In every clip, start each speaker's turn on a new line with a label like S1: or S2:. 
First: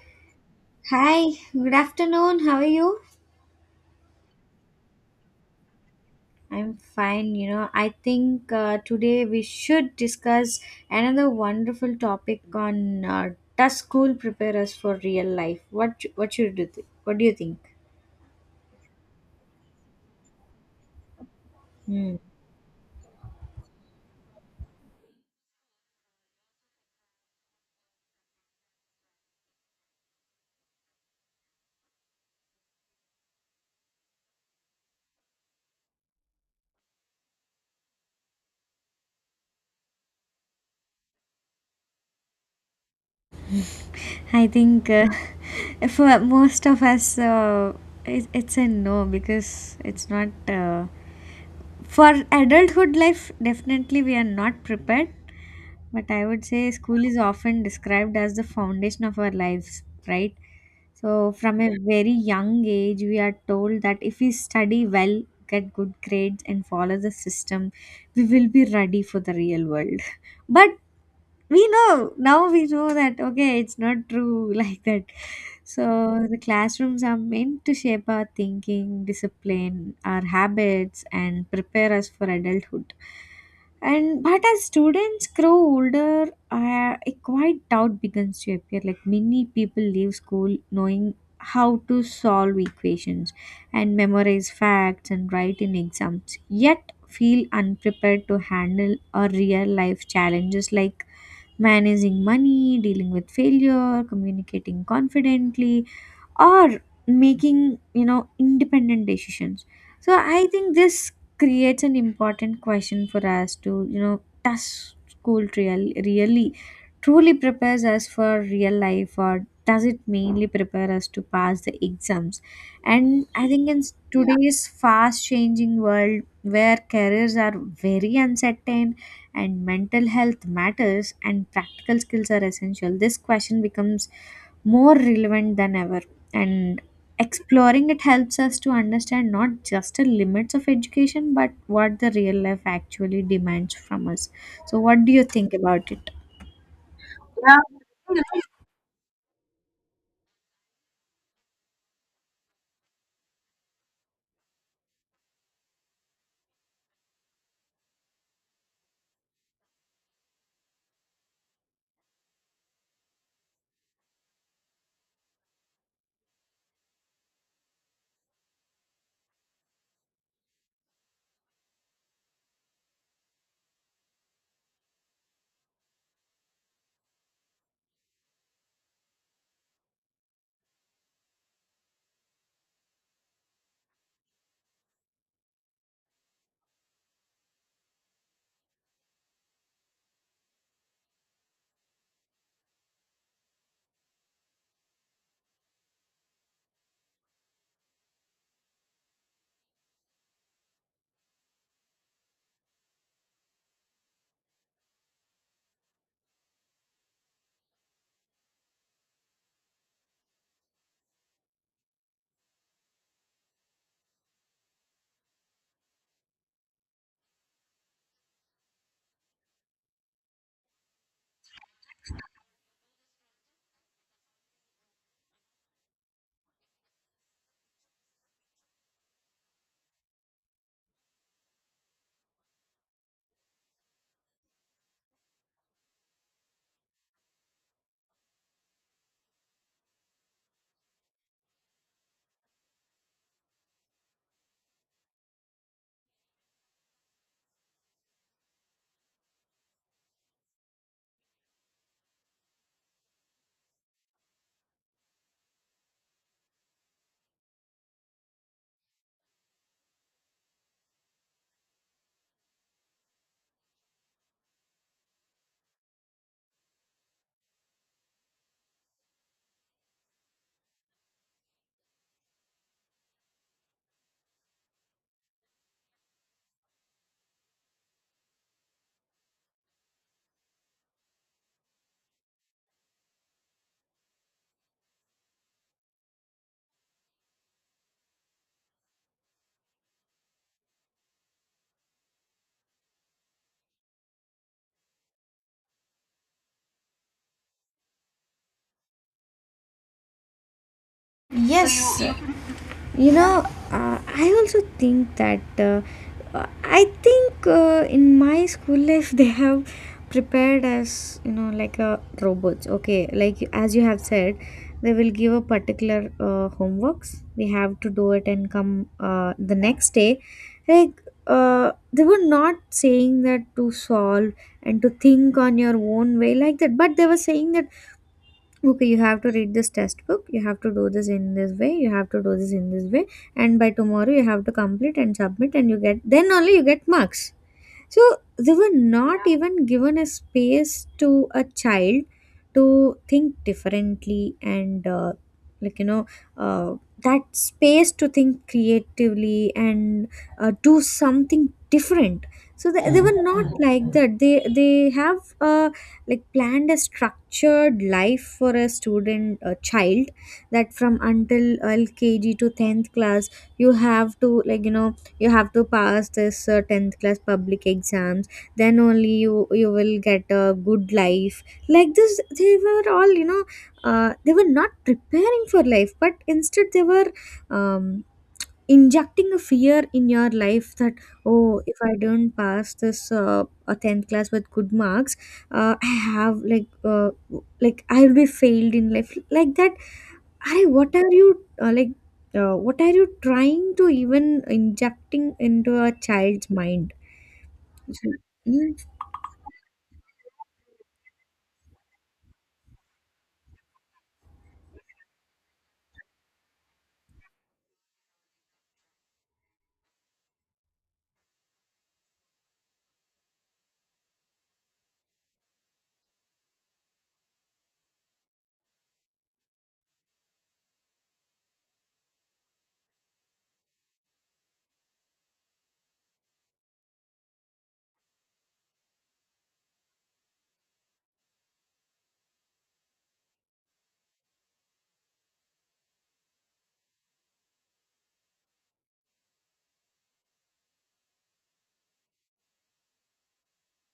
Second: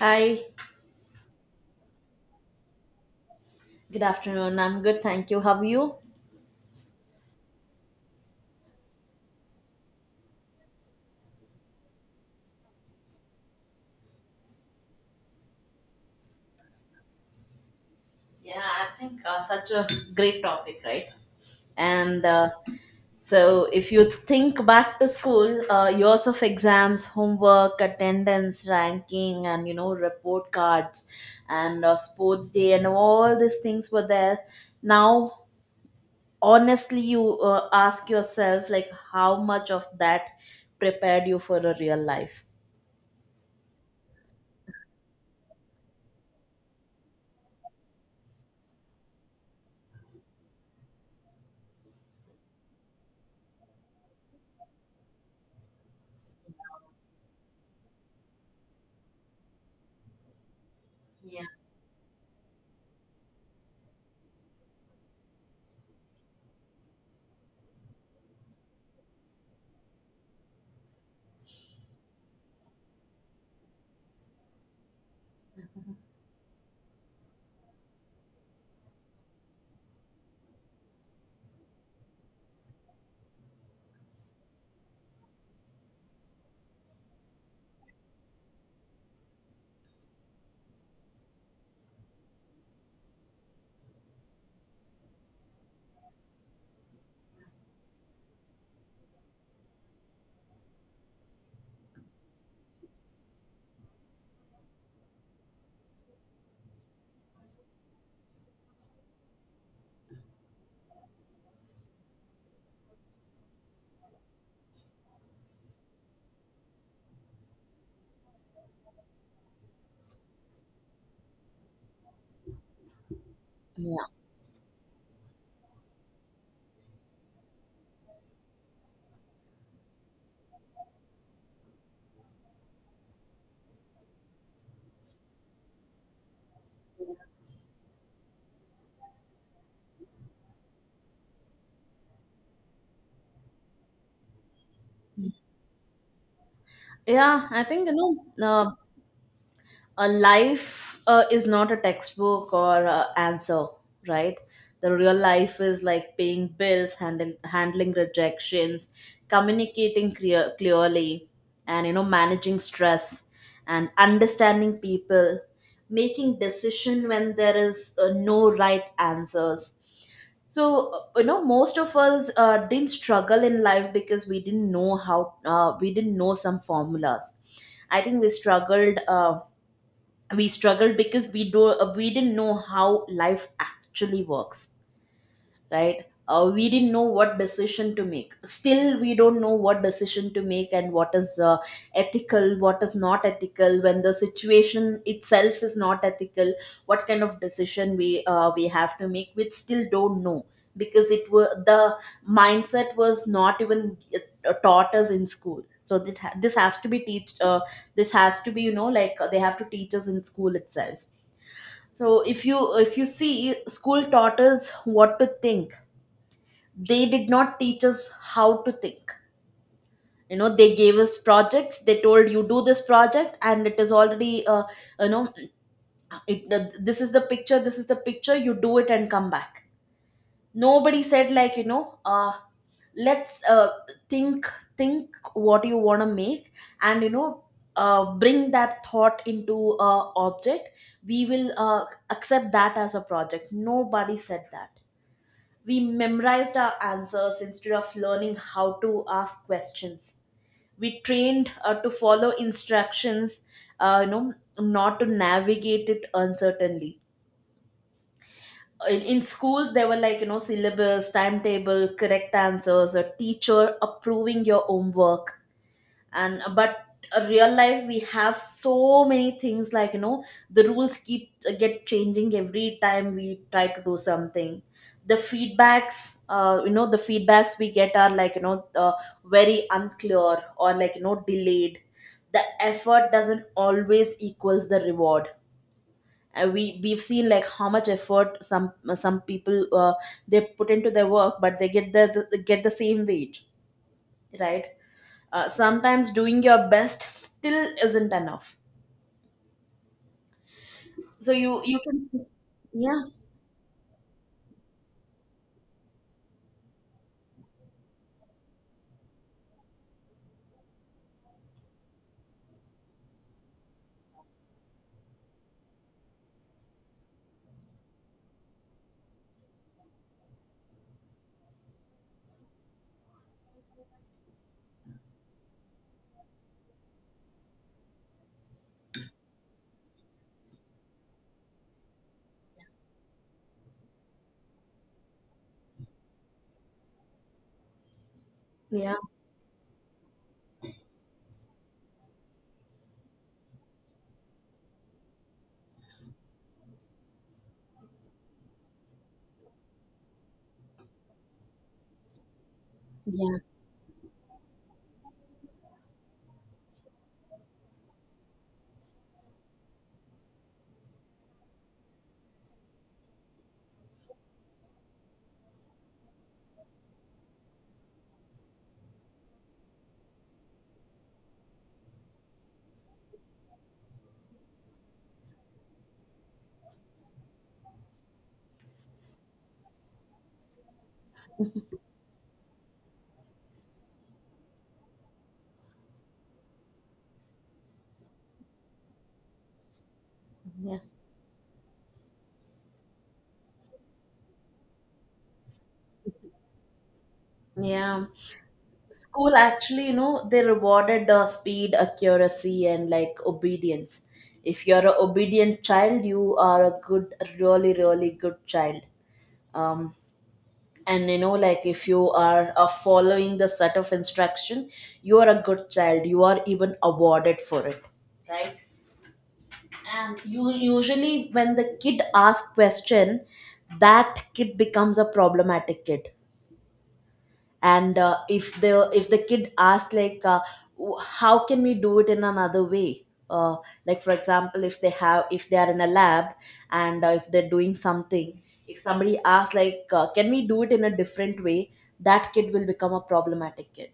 S1: Hi,
S2: Hi, good afternoon. How are you?
S1: good afternoon. I'm good, thank you. How are you?
S2: I'm fine. You know, I think today we should discuss another wonderful topic on does school prepare us for real life? What should do? What do you think?
S1: Yeah, I think such a great topic, right?
S2: Hmm.
S1: And uh, if you think back to school, years of exams, homework, attendance, ranking, and you know, report cards, and sports day, and all these things were there. Now, honestly, you ask yourself, like, how much of that prepared you for a real life?
S2: I think for most of us, it's a no because it's not. For adulthood life, definitely we are not prepared. But I would say school is often described as the foundation of our lives, right? So,
S1: Yeah.
S2: from a very young age, we are told that if we study well, get good grades, and follow the system, we will be ready for the real world. But we know, now we know that, okay, it's not true, like that. So the classrooms are meant to shape our thinking, discipline our habits, and prepare us for adulthood. And but as students grow older, a quiet doubt begins to appear, like, many people leave school knowing how to solve equations and memorize facts and write in exams, yet feel unprepared to handle a real life challenges like managing money, dealing with failure, communicating confidently, or making independent decisions. So I think this creates an important question for us to, does school really truly prepares us for real life, or does it mainly prepare us to pass the exams? And I think in
S1: Yeah,
S2: today's fast changing world, where careers are very uncertain and mental health matters and practical skills are essential, this question becomes more relevant than ever, and exploring it helps us to understand not just the limits of education but what the real life actually demands from us. So what do you think about it?
S1: yeah.
S2: Yeah.
S1: I think a life is not a textbook or a answer, right? The real life is like paying bills, handling rejections, communicating clearly, and you know, managing stress, and understanding people, making decision when there is no right answers. So you know, most of us didn't struggle in life because we didn't know how we didn't know some formulas. I think we struggled because we didn't know how life actually works, right? We didn't know what decision to make. Still, we don't know what decision to make and what is ethical, what is not ethical. When the situation itself is not ethical, what kind of decision we have to make, we still don't know because it was the mindset was not even taught us in school. So this has to be teach. This has to be, you know, like they have to teach us in school itself. So if you see, school taught us what to think. They did not teach us how to think. You know, they gave us projects, they told you do this project and it is already you know it this is the picture, you do it and come back. Nobody said like, you know, let's think think what you want to make, and you know, bring that thought into a object, we will accept that as a project. Nobody said that. We memorized our answers instead of learning how to ask questions. We trained to follow instructions, you know, not to navigate it uncertainly. In schools, there were, like, you know, syllabus, timetable, correct answers, a teacher approving your homework, and but real life we have so many things, like you know, the rules keep get changing every time we try to do something. The feedbacks you know, the feedbacks we get are like, you know, very unclear or like, you know, delayed. The effort doesn't always equals the reward, and we've seen like how much effort some people they put into their work, but they get the same wage, right? Sometimes doing your best still isn't enough. So
S2: Yes.
S1: you can. yeah
S2: You know, I also think that I think in my school life, they have prepared us, like a robots. Okay, like, as you have said, they will give a particular homeworks. We have to do it and come, the next day. Like, they were not saying that to solve and to think on your own way like that, but they were saying that, okay, you have to read this test book, you have to do this in this way, you have to do this in this way, and by tomorrow you have to complete and submit, and you get then only you get marks. So they were
S1: yeah
S2: not even given a space to a child to think differently, and like you know uh, that space to think creatively and do something different. So they were
S1: yeah
S2: not like that. They have, like, planned a structured life for a student, a child, that from until LKG to 10th class, you have to, you have to pass this 10th class public exams, then only you will get a good life. Like this, they were all you know they were not preparing for life, but instead they were um, injecting a fear in your life that, oh, if I don't pass this a 10th class with good marks, I have like, uh, like, I'll be failed in life like that. Arey,
S1: yeah
S2: what are you like? What are you trying to even injecting into a child's mind?
S1: yeah
S2: Yes.
S1: School actually, you know, they rewarded speed, accuracy, and like obedience. If you're a obedient child, you are a good, really really good child. um and you know, like if you are following the set of instruction, you are a good child, you are even awarded for it, right? And you usually when the kid asks question, that kid becomes a problematic kid. And if the kid asks, like, how can we do it in another way? uh, like, for example, if they are in a lab, and if they're doing something, if somebody asks, like, can we do it in a different way, that kid will become a problematic kid.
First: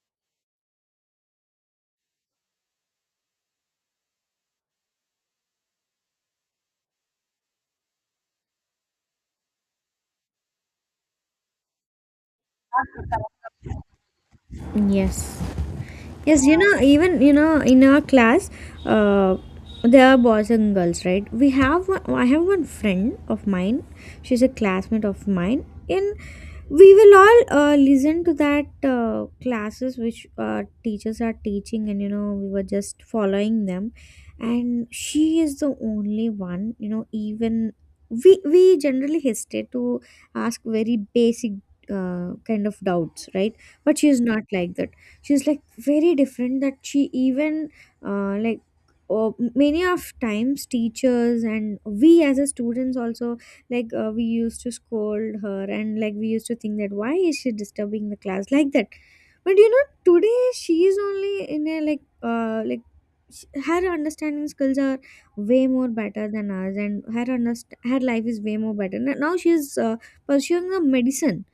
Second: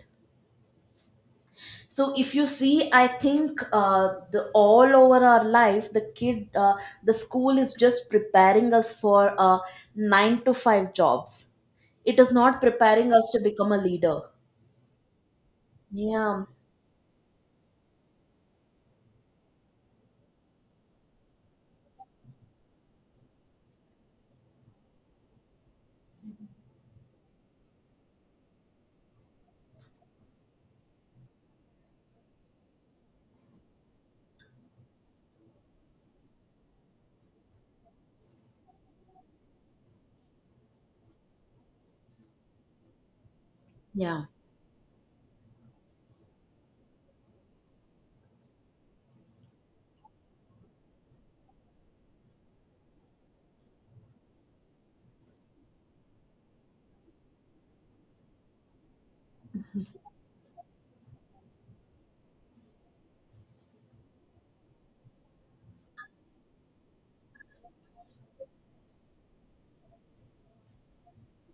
S1: So if you see, I think the all over our life, the school is just preparing us for 9 to 5 jobs. It is not preparing us to become a leader.
S2: Yes.
S1: yeah
S2: Yes, even, in our class, uh, there are boys and girls, right? We have one, I have one friend of mine. She's a classmate of mine. In, we will all listen to that classes which teachers are teaching, and we were just following them. And she is the only one, even we generally hesitate to ask very basic kind of doubts, right? But she is
S1: yeah
S2: not like that. She is like very different, that she even, uh, like many of times teachers, and we as a students also, we used to scold her, and like, we used to think that, why is she disturbing the class like that? But today she is only in a, like, her understanding skills are way more better than ours, and her her life is way more better. Now she is pursuing a medicine.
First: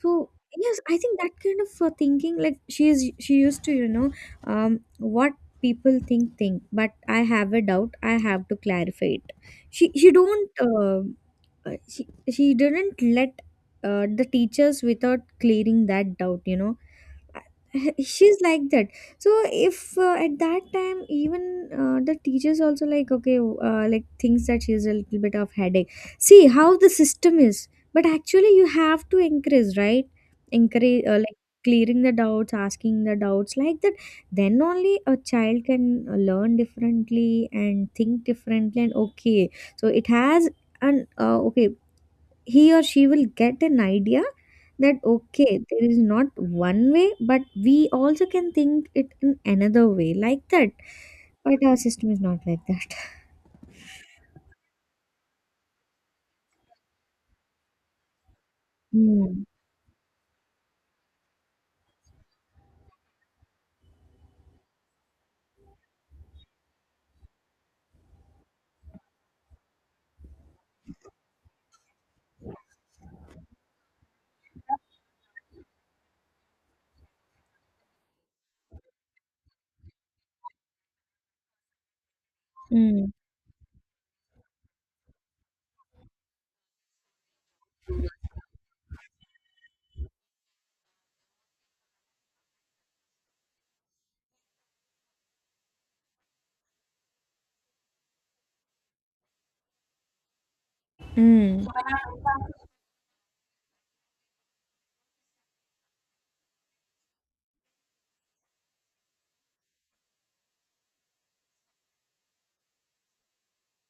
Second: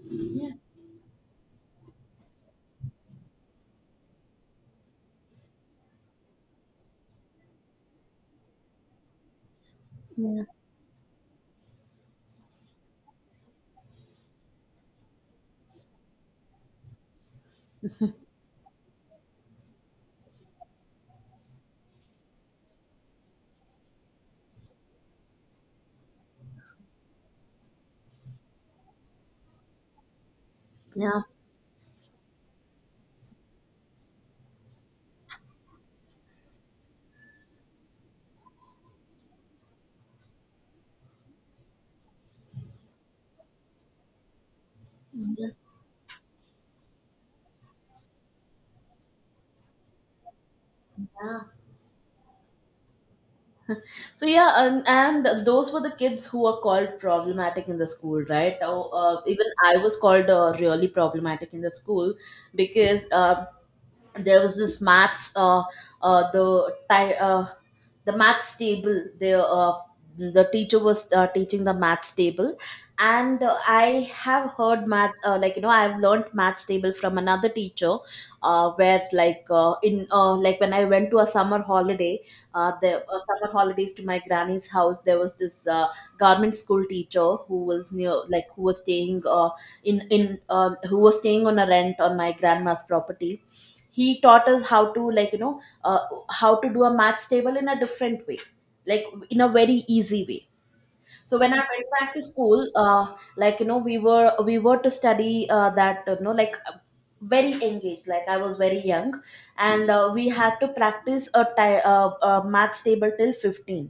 S2: So
S1: yeah
S2: yes, I think that kind of thinking, like, she used to, um, what people think, but I have a doubt, I have to clarify it. She
S1: yeah
S2: don't, uh, she she didn't let the teachers without clearing that doubt, she's like that. So if, at that time, even, the teachers also, like, okay, like, thinks that she's a little bit of headache. See how the system is. But actually you have to encourage, right? Encourage,
S1: yeah
S2: clearing the doubts, asking the doubts, like that. Then only a child can learn differently and think differently, and okay, so it has an, okay, he or she will get an idea that, okay, there is not one way, but we also can think it in another way, like that.
S1: yeah.
S2: But our system is not like that.
S1: So yeah, and those were the kids who were called problematic in the school, right? Oh,
S2: Mm.
S1: even I was called really problematic in the school because there was this uh the ti- uh maths table. The teacher was teaching the maths table, and I have heard math like, you know, I have learned maths table from another teacher, where like in like when I went to a summer holiday, the
S2: Mm.
S1: summer holidays to my granny's house. There was this government school teacher who was near like who was staying in who was staying on a rent on my grandma's property. He taught us how to, like, you know, how to do a maths table in a different way, like in a very easy way. So when I
S2: Mm.
S1: went back to school, like, you know, we were to study, that, you know, very engaged, like I was very young, and we had to practice a maths table till 15.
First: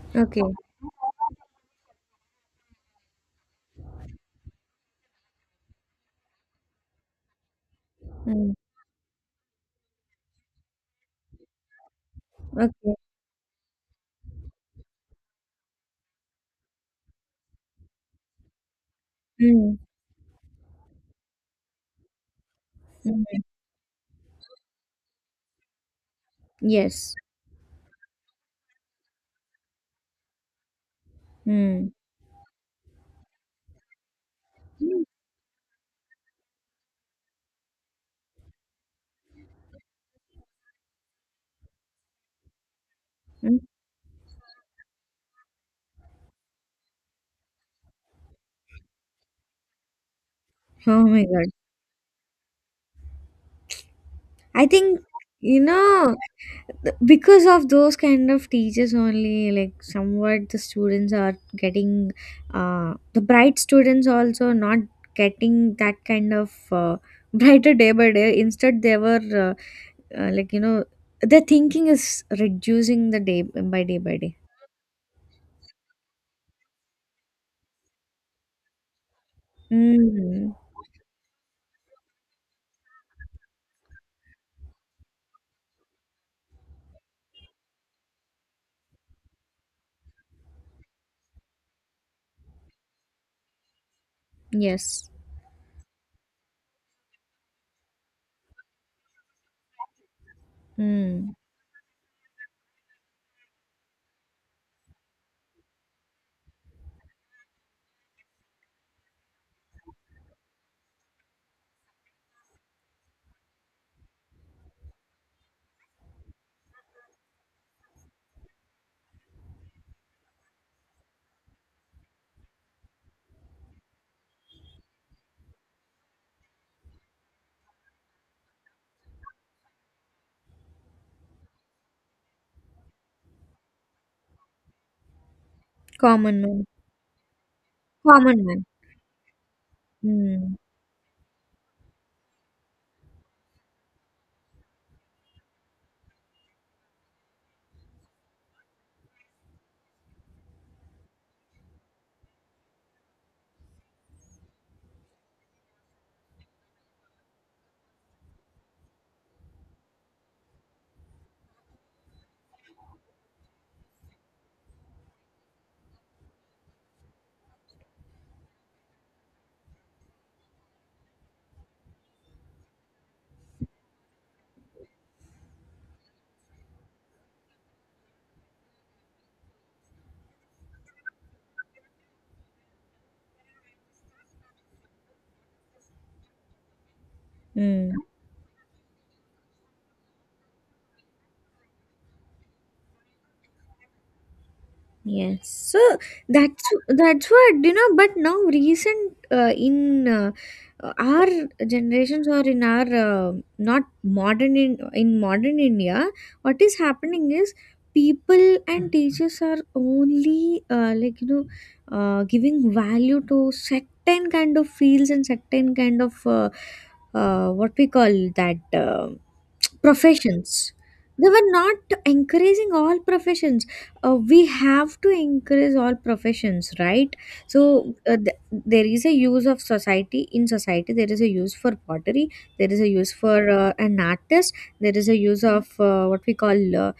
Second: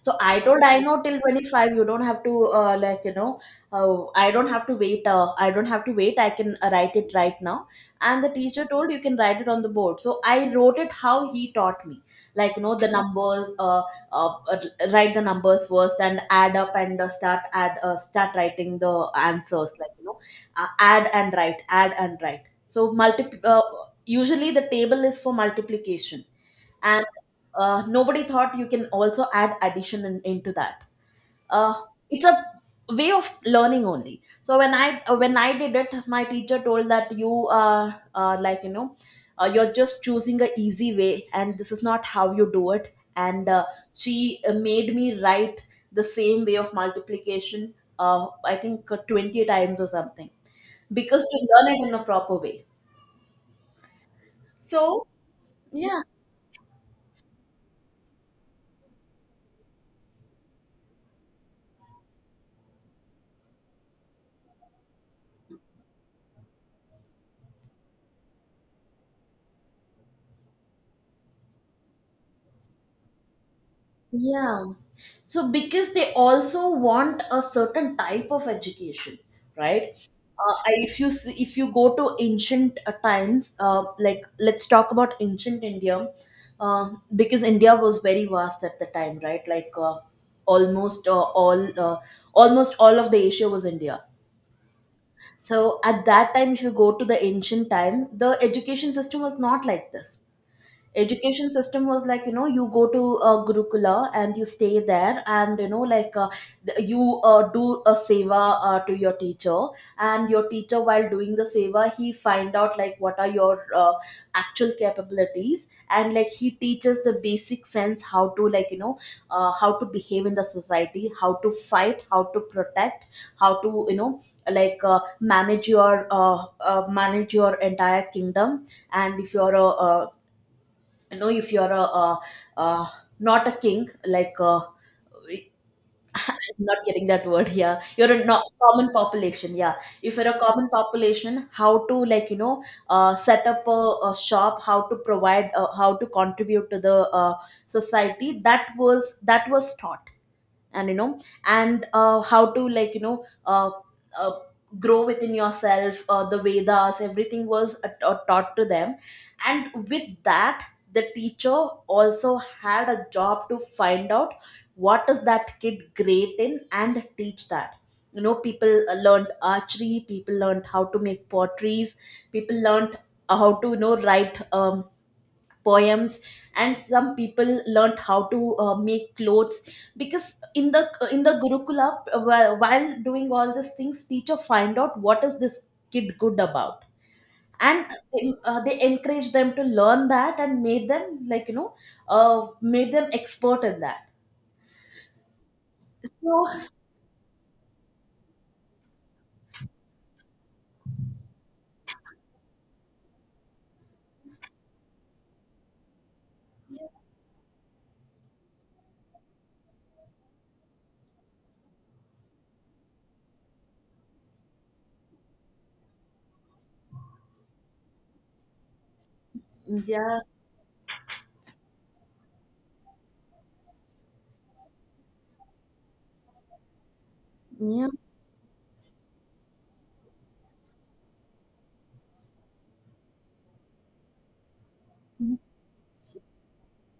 S1: So I
S2: Okay.
S1: told I know till 25, you don't have to. Like, you know, I don't have to wait, I can write it right now. And the
S2: Mm.
S1: teacher told you can write it on the board, so I wrote it how he taught me. Like, you know, the
S2: Okay.
S1: numbers uh, uh, write the numbers first and add up, and start writing the answers,
S2: Mm.
S1: like, you know, add and write, add and write. So multi
S2: Mm.
S1: usually the table is for multiplication, and
S2: Yes.
S1: nobody thought you can also add addition into that. uh,
S2: Mm.
S1: it's a way of learning only. So when I did it, my teacher told that you are, like, you know, you're just choosing a easy way, and this is not how you do it. And
S2: Mm.
S1: she made me write the same way of multiplication, I think 20 times or something,
S2: Oh my
S1: because to
S2: god.
S1: learn it in a proper way.
S2: I think,
S1: So
S2: you
S1: yeah.
S2: know because of those kind of teachers only, like, somewhat the students are getting, the bright students also not getting that kind of brighter day by day. Instead they were, uh, uh, like you know their thinking is reducing the day by day by day.
S1: Yeah. So because they also want a certain type of education, right?
S2: Mm.
S1: If if you go to ancient times, like, let's talk about ancient India, uh, because India was very vast at the time, right? Almost uh, all uh, Almost all of the Asia was India.
S2: Yes.
S1: So at that time, if you go to the ancient time, the education system was not like this.
S2: Mm.
S1: Education system was, like, you know, you go to gurukula and you stay there, and you know, you do a seva to your teacher. And your teacher, while doing the seva, he find out, like, what are your actual capabilities. And like, he teaches the basic sense how to, like, you know, how to behave in the society, how to fight, how to protect, how to, you know, like uh, manage your uh, manage your entire kingdom. And if you're a, you know, if you're a, not a king, like
S2: Common
S1: I'm
S2: man.
S1: not getting that word. Yeah, you're a not
S2: Common man.
S1: common population. Yeah. If you're a
S2: Mm.
S1: common population, how to, like, you know, set up a shop, how to provide, how to contribute to the society, that was taught. And you know, and how to, like, you know, uh, grow within yourself. The vedas, everything was taught to them. And with that, the teacher also had a job to find out what is that kid great in, and teach that. You know, people learned archery, people learned how to make potteries, people learned how to, you know, write poems. And some people learnt how to make clothes. Because in the gurukula, while doing all these things, teacher find out what is this kid good about. And
S2: Mm.
S1: they encourage them to learn that, and made them, like, you know, uh, made them expert in that.
S2: Yes, so
S1: So
S2: that's what. But now, recent, in our generations, or in our, not modern in modern India, what is happening is, people and teachers are only, giving value to certain kind of fields, and certain kind of, what we call, that,
S1: yeah.
S2: professions. They were not encouraging all professions. We have to increase all professions, right?
S1: yeah
S2: So, there is a use of society, in society there is a use for pottery, there is a use for an artist, there is a use of, what we call,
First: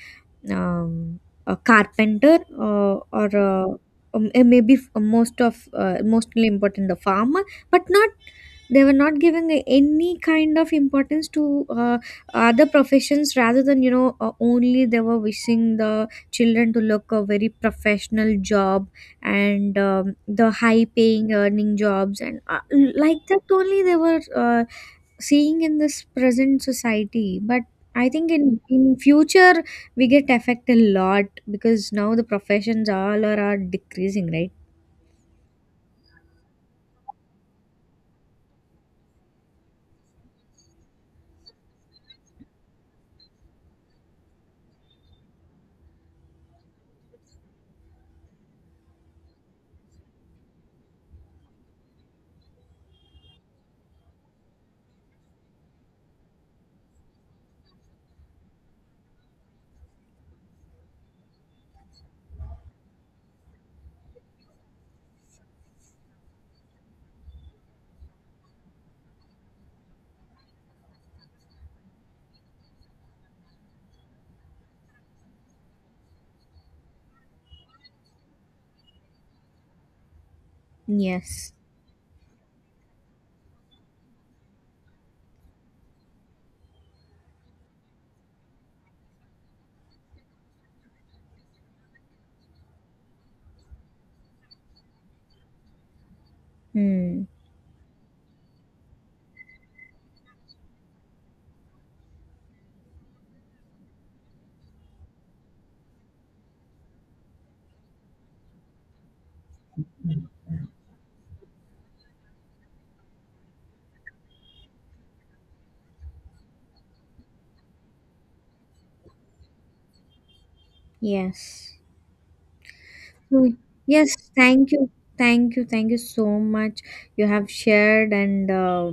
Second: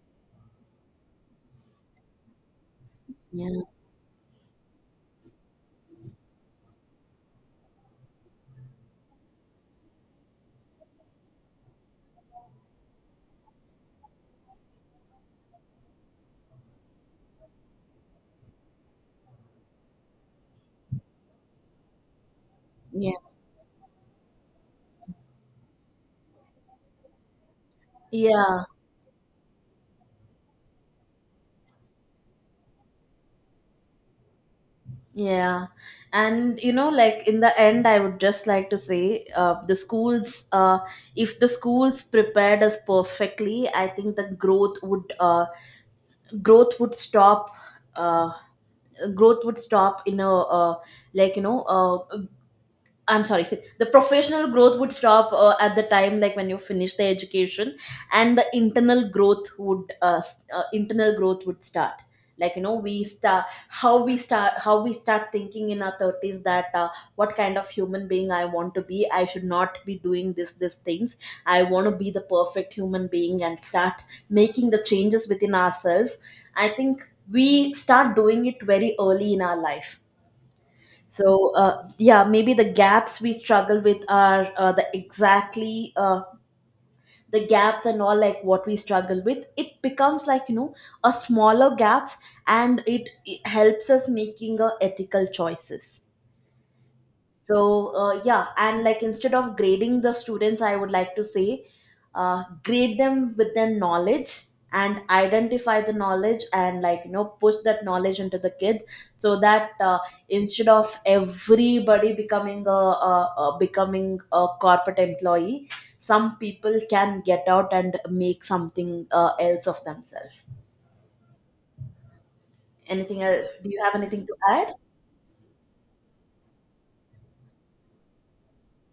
S2: um, a carpenter, or,
S1: yeah
S2: maybe, mostly important, the farmer. But not they were not giving any kind of importance to other professions, rather than, only they were wishing the children to look a very professional job, and the high paying earning jobs, and
S1: yeah
S2: like that, only they were seeing in this present society. But I think in
S1: yeah
S2: future, we get affected a lot, because now the professions all are decreasing, right?
S1: Yeah. And you know, like, in the end, I would just like to say the schools, if the schools prepared us perfectly, I think the growth would stop. Uh, Growth would stop in a, like you know uh, I'm sorry, the professional growth would stop at the time, like, when you finish the education, and the internal growth would internal growth would start. Like, you know, we start how we start how we start thinking in our thirties that what kind of human being I want to be. I should not be doing this things. I want to be the perfect human being and start making the changes within ourselves. I think we start doing it very early in our life.
S2: Yes.
S1: So yeah, maybe the gaps we struggle with are the gaps, and all, like, what we struggle with, it becomes, like, you know, a smaller gaps. And it helps us making ethical choices.
S2: Hmm.
S1: So, yeah, and, like, instead of grading the students, I would like to say grade them with their knowledge, and identify the knowledge, and, like, you know, push that knowledge into the kids, so that instead of everybody becoming a becoming a corporate employee, some people can get out and make something else of themselves.
S2: Yes.
S1: Anything
S2: So,
S1: else, do you have
S2: yes,
S1: anything to
S2: thank
S1: add?
S2: you. Thank you, so much. you have shared and uh,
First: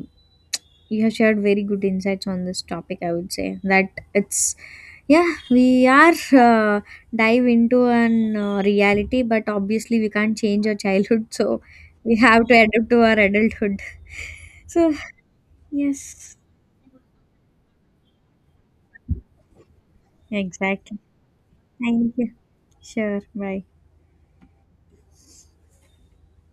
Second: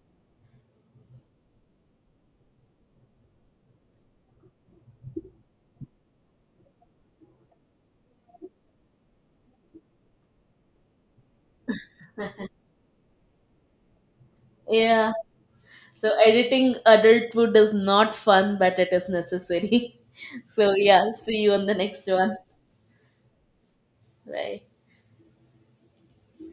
S2: you have shared very good insights on this topic. I would say that it's, yeah, we are, uh, dive into an reality, but obviously we can't change our childhood. So we have to adapt to our adulthood. So
S1: Yeah. So
S2: yes,
S1: editing adulthood is not fun, but it is necessary. So
S2: exactly.
S1: yeah, see you on the next
S2: Thank you.
S1: one.
S2: Sure, bye.
S1: Bye.